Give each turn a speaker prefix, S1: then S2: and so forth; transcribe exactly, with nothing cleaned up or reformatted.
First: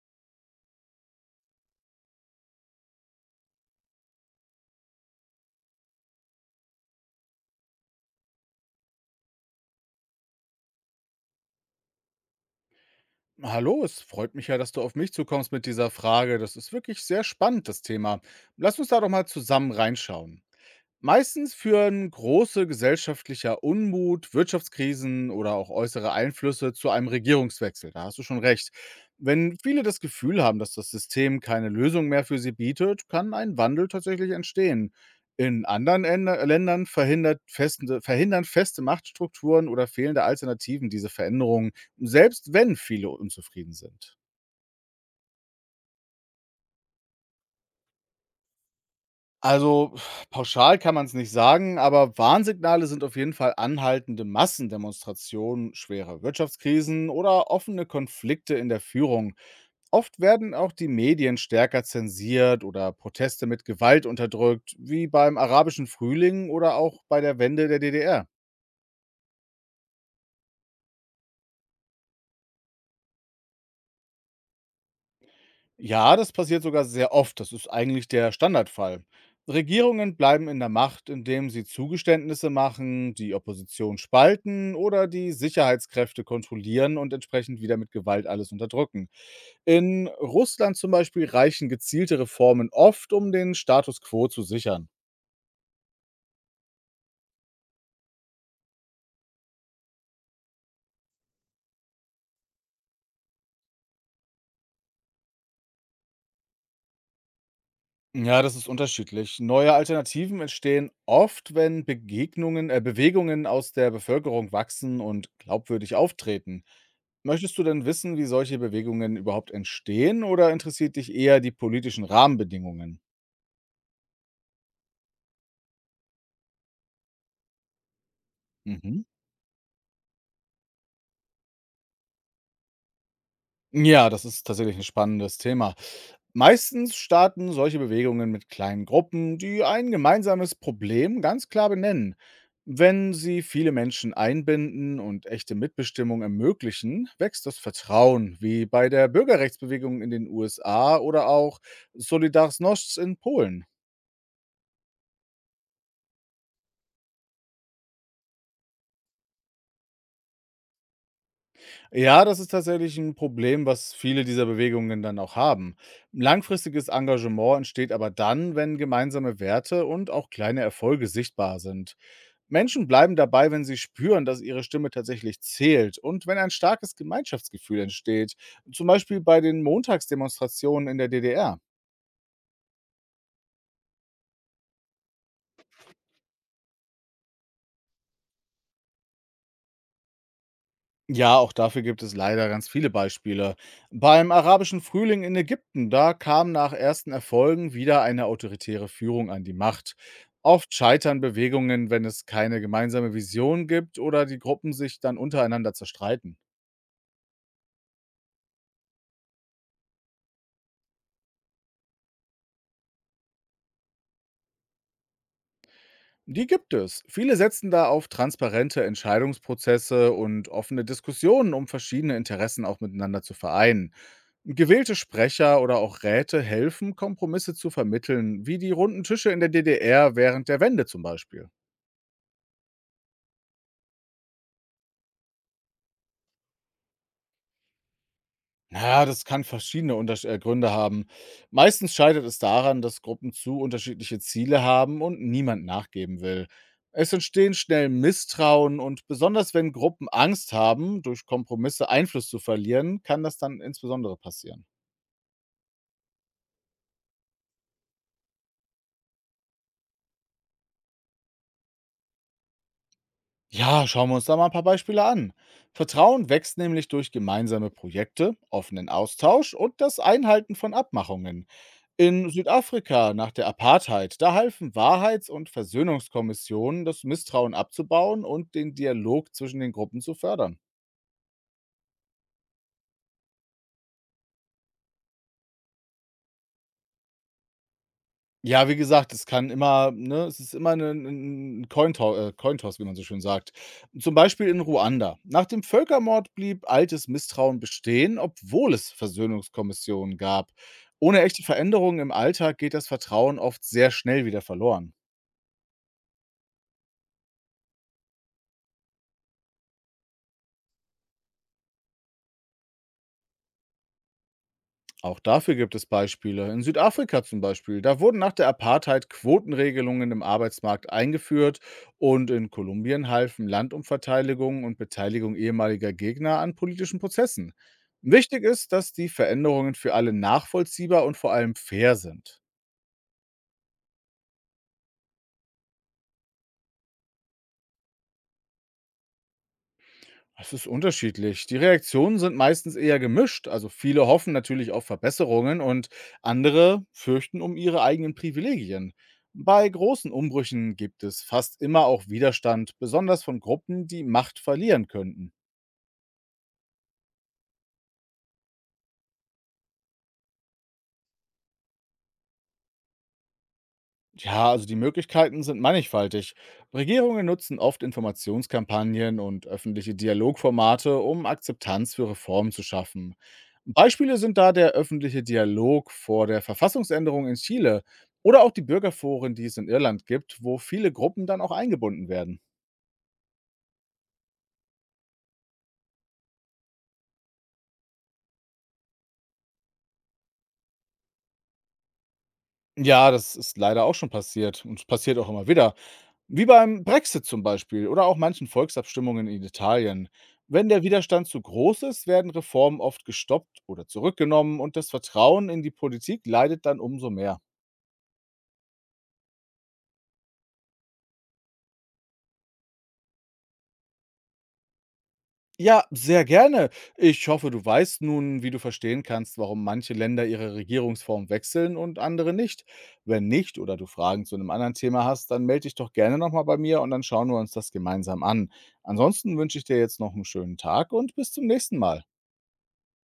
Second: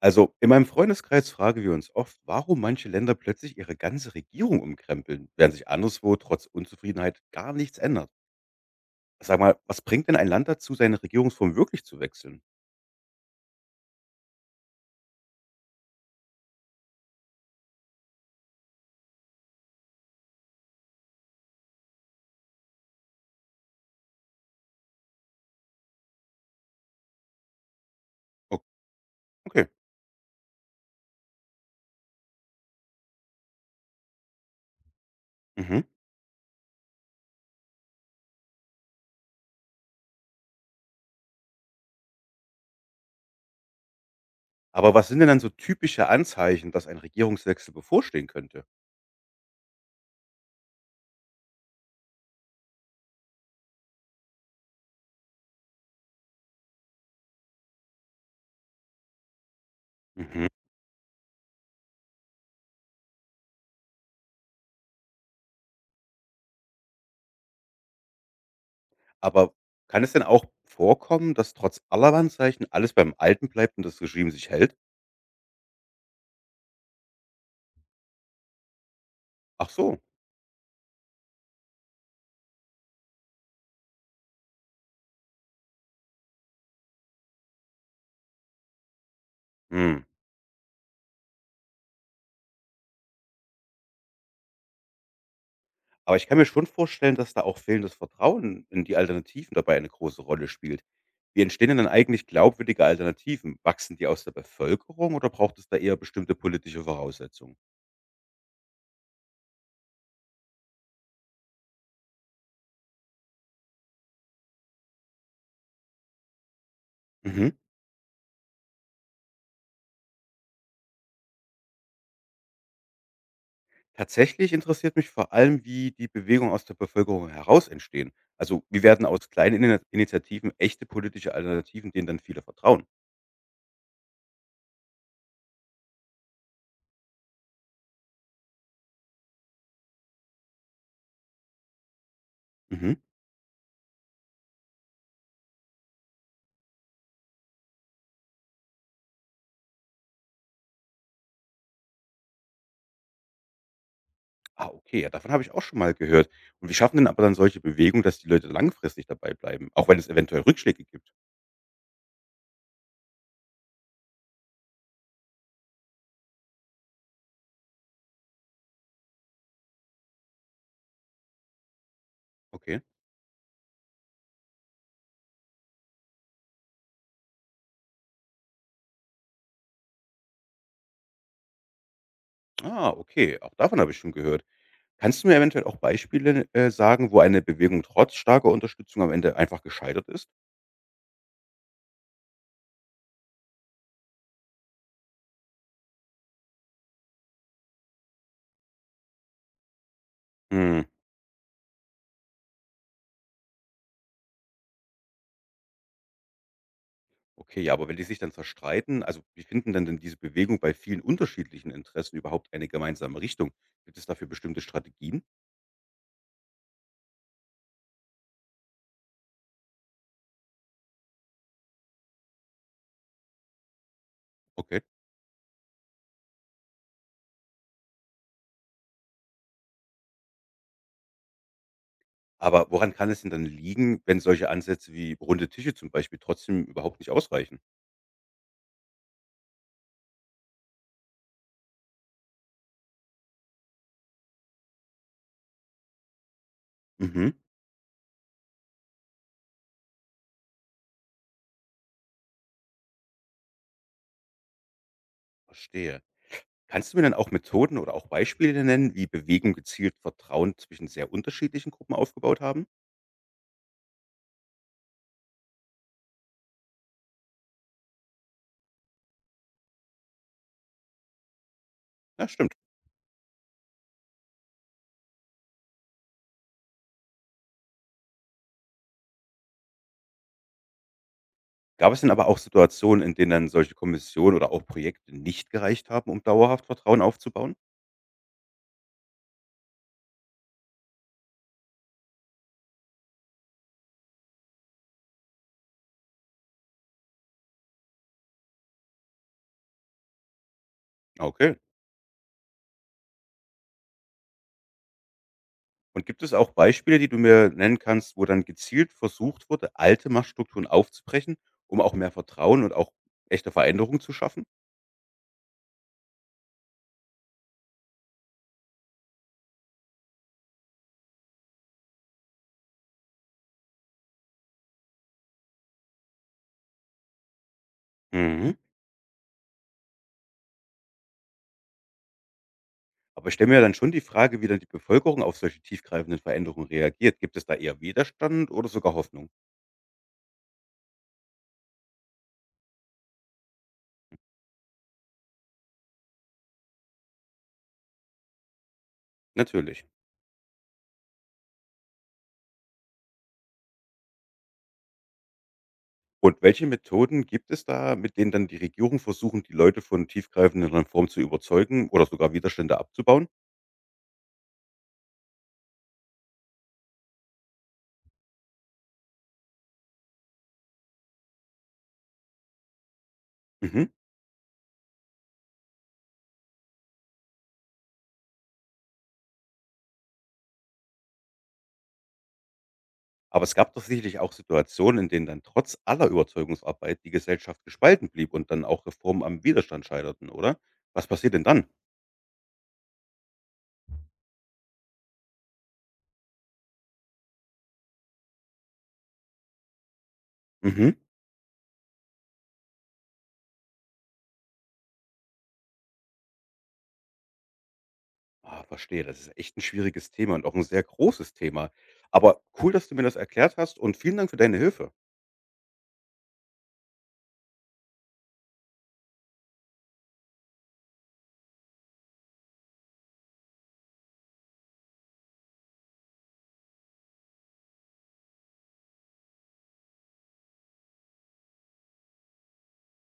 S1: Also in meinem Freundeskreis fragen wir uns oft, warum manche Länder plötzlich ihre ganze Regierung umkrempeln, während sich anderswo trotz Unzufriedenheit gar nichts ändert. Sag mal, was bringt denn ein Land dazu, seine Regierungsform wirklich zu wechseln?
S2: Hallo, es freut mich ja, dass du auf mich zukommst mit dieser Frage. Das ist wirklich sehr spannend, das Thema. Lass uns da doch mal zusammen reinschauen. Meistens führen große gesellschaftlicher Unmut, Wirtschaftskrisen oder auch äußere Einflüsse zu einem Regierungswechsel. Da hast du schon
S1: O-
S2: recht. Wenn
S1: Okay.
S2: viele das Gefühl haben, dass das System keine Lösung mehr für sie bietet, kann ein Wandel tatsächlich entstehen. In
S1: Mhm.
S2: anderen Änder- Ländern verhindert festende, verhindern feste Machtstrukturen oder fehlende Alternativen diese Veränderungen. Selbst wenn viele unzufrieden sind.
S1: Aber was sind denn dann so typische Anzeichen, dass ein Regierungswechsel bevorstehen könnte?
S2: Also, pauschal kann man es nicht sagen, aber Warnsignale sind auf jeden Fall anhaltende Massendemonstrationen, schwere Wirtschaftskrisen oder offene Konflikte in der Führung. Oft
S1: Mhm.
S2: werden auch die Medien stärker zensiert oder Proteste mit Gewalt unterdrückt, wie beim arabischen Frühling oder auch bei der Wende der D D R.
S1: Aber kann es denn auch vorkommen, dass trotz aller Warnzeichen alles beim Alten bleibt und das Regime sich hält?
S2: Ja, das passiert sogar sehr oft. Das ist eigentlich der Standardfall.
S1: Ach so.
S2: Regierungen bleiben in der Macht, indem sie Zugeständnisse machen, die Opposition spalten oder die Sicherheitskräfte kontrollieren und entsprechend wieder mit Gewalt alles unterdrücken.
S1: Hm.
S2: In Russland zum Beispiel reichen gezielte Reformen oft, um den Status quo zu sichern.
S1: Aber ich kann mir schon vorstellen, dass da auch fehlendes Vertrauen in die Alternativen dabei eine große Rolle spielt. Wie entstehen denn dann eigentlich glaubwürdige Alternativen? Wachsen die aus der Bevölkerung oder braucht es da eher bestimmte politische Voraussetzungen?
S2: Ja, das ist unterschiedlich. Neue Alternativen entstehen oft, wenn Begegnungen, äh, Bewegungen aus der Bevölkerung wachsen und glaubwürdig auftreten.
S1: Mhm.
S2: Möchtest du denn wissen, wie solche Bewegungen überhaupt entstehen oder interessiert dich eher die politischen Rahmenbedingungen?
S1: Tatsächlich interessiert mich vor allem, wie die Bewegungen aus der Bevölkerung heraus entstehen. Also wie werden
S2: Mhm.
S1: aus kleinen Ini- Initiativen echte politische Alternativen, denen dann viele vertrauen?
S2: Ja, das ist tatsächlich ein spannendes Thema. Meistens starten solche Bewegungen mit kleinen Gruppen, die ein gemeinsames Problem ganz klar benennen.
S1: Mhm.
S2: Wenn sie viele Menschen einbinden und echte Mitbestimmung ermöglichen, wächst das Vertrauen, wie bei der Bürgerrechtsbewegung in den U S A oder auch Solidarność in Polen.
S1: Ah, okay, ja, davon habe ich auch schon mal gehört. Und wie schaffen denn aber dann solche Bewegungen, dass die Leute langfristig dabei bleiben, auch wenn es eventuell Rückschläge gibt?
S2: Ja, das ist tatsächlich ein Problem, was viele dieser Bewegungen dann auch haben. Langfristiges Engagement entsteht aber dann, wenn gemeinsame Werte und auch kleine Erfolge sichtbar sind.
S1: Okay.
S2: Menschen bleiben dabei, wenn sie spüren, dass ihre Stimme tatsächlich zählt und wenn ein starkes Gemeinschaftsgefühl entsteht, zum Beispiel bei den Montagsdemonstrationen in der D D R.
S1: Ah, okay, auch davon habe ich schon gehört. Kannst du mir eventuell auch Beispiele äh, sagen, wo eine Bewegung trotz starker Unterstützung am Ende einfach gescheitert ist?
S2: Ja, auch dafür gibt es leider ganz viele Beispiele. Beim arabischen Frühling in Ägypten, da kam nach ersten Erfolgen wieder eine autoritäre Führung an die Macht. Oft
S1: Hm,
S2: scheitern Bewegungen, wenn es keine gemeinsame Vision gibt oder die Gruppen sich dann untereinander zerstreiten.
S1: okay, ja, aber wenn die sich dann zerstreiten, also wie finden denn, denn diese Bewegung bei vielen unterschiedlichen Interessen überhaupt eine gemeinsame Richtung? Gibt es dafür bestimmte Strategien?
S2: Die gibt es. Viele setzen da auf transparente Entscheidungsprozesse und offene Diskussionen, um verschiedene Interessen auch miteinander zu vereinen.
S1: Okay.
S2: Gewählte Sprecher oder auch Räte helfen, Kompromisse zu vermitteln, wie die runden Tische in der D D R während der Wende zum Beispiel.
S1: Aber woran kann es denn dann liegen, wenn solche Ansätze wie runde Tische zum Beispiel trotzdem überhaupt nicht ausreichen?
S2: Na ja, das kann verschiedene Untersch äh, Gründe haben. Meistens scheitert es daran, dass Gruppen zu unterschiedliche Ziele haben und niemand nachgeben will. Es
S1: Mhm,
S2: entstehen schnell Misstrauen und besonders wenn Gruppen Angst haben, durch Kompromisse Einfluss zu verlieren, kann das dann insbesondere passieren.
S1: verstehe. Kannst du mir dann auch Methoden oder auch Beispiele nennen, wie Bewegung gezielt Vertrauen zwischen sehr unterschiedlichen Gruppen aufgebaut haben?
S2: Ja, schauen wir uns da mal ein paar Beispiele an. Vertrauen wächst nämlich durch gemeinsame Projekte, offenen Austausch und das Einhalten von Abmachungen.
S1: Ja,
S2: In
S1: stimmt.
S2: Südafrika nach der Apartheid, da halfen Wahrheits- und Versöhnungskommissionen, das Misstrauen abzubauen und den Dialog zwischen den Gruppen zu fördern.
S1: Gab es denn aber auch Situationen, in denen dann solche Kommissionen oder auch Projekte nicht gereicht haben, um dauerhaft Vertrauen aufzubauen?
S2: Ja, wie gesagt, es kann immer ne, es ist immer ein 'n 'n äh, Cointoss, wie man so schön sagt. Zum Beispiel in Ruanda. Nach dem Völkermord blieb altes Misstrauen bestehen, obwohl es Versöhnungskommissionen gab. Ohne
S1: Ah,
S2: echte
S1: okay.
S2: Veränderungen im Alltag geht das Vertrauen oft sehr schnell wieder verloren.
S1: Und gibt es auch Beispiele, die du mir nennen kannst, wo dann gezielt versucht wurde, alte Machtstrukturen aufzubrechen, um auch mehr Vertrauen und auch echte Veränderungen zu schaffen?
S2: Auch dafür gibt es Beispiele. In Südafrika zum Beispiel. Da wurden nach der Apartheid Quotenregelungen im Arbeitsmarkt eingeführt und in Kolumbien halfen Landumverteilungen und Beteiligung ehemaliger Gegner an politischen Prozessen. Wichtig
S1: Mhm.
S2: ist, dass die Veränderungen für alle nachvollziehbar und vor allem fair sind.
S1: Aber ich stelle mir ja dann schon die Frage, wie dann die Bevölkerung auf solche tiefgreifenden Veränderungen reagiert. Gibt es da eher Widerstand oder sogar Hoffnung?
S2: Es ist unterschiedlich. Die Reaktionen sind meistens eher gemischt. Also viele hoffen natürlich auf Verbesserungen und andere fürchten um ihre eigenen Privilegien. Bei
S1: Natürlich.
S2: großen Umbrüchen gibt es fast immer auch Widerstand, besonders von Gruppen, die Macht verlieren könnten.
S1: Und welche Methoden gibt es da, mit denen dann die Regierung versuchen, die Leute von tiefgreifenden Reformen zu überzeugen oder sogar Widerstände abzubauen?
S2: Ja, also die Möglichkeiten sind mannigfaltig. Regierungen nutzen oft Informationskampagnen und öffentliche Dialogformate, um Akzeptanz für Reformen zu schaffen.
S1: Mhm.
S2: Beispiele sind da der öffentliche Dialog vor der Verfassungsänderung in Chile oder auch die Bürgerforen, die es in Irland gibt, wo viele Gruppen dann auch eingebunden werden.
S1: Aber es gab doch sicherlich auch Situationen, in denen dann trotz aller Überzeugungsarbeit die Gesellschaft gespalten blieb und dann auch Reformen am Widerstand scheiterten, oder? Was passiert denn dann?
S2: Ja, das ist leider auch schon passiert und es passiert auch immer wieder. Wie beim Brexit zum Beispiel oder auch manchen Volksabstimmungen in Italien. Wenn der
S1: Mhm.
S2: Widerstand zu groß ist, werden Reformen oft gestoppt oder zurückgenommen und das Vertrauen in die Politik leidet dann umso mehr.
S1: Ah, verstehe, das ist echt ein schwieriges Thema und auch ein sehr großes Thema. Aber cool, dass du mir das erklärt hast und vielen Dank für deine Hilfe.
S2: Ja, sehr gerne. Ich hoffe, du weißt nun, wie du verstehen kannst, warum manche Länder ihre Regierungsform wechseln und andere nicht. Wenn nicht oder du Fragen zu einem anderen Thema hast, dann melde dich doch gerne nochmal bei mir und dann schauen wir uns das gemeinsam an. Ansonsten wünsche ich dir jetzt noch einen schönen Tag und bis zum nächsten Mal.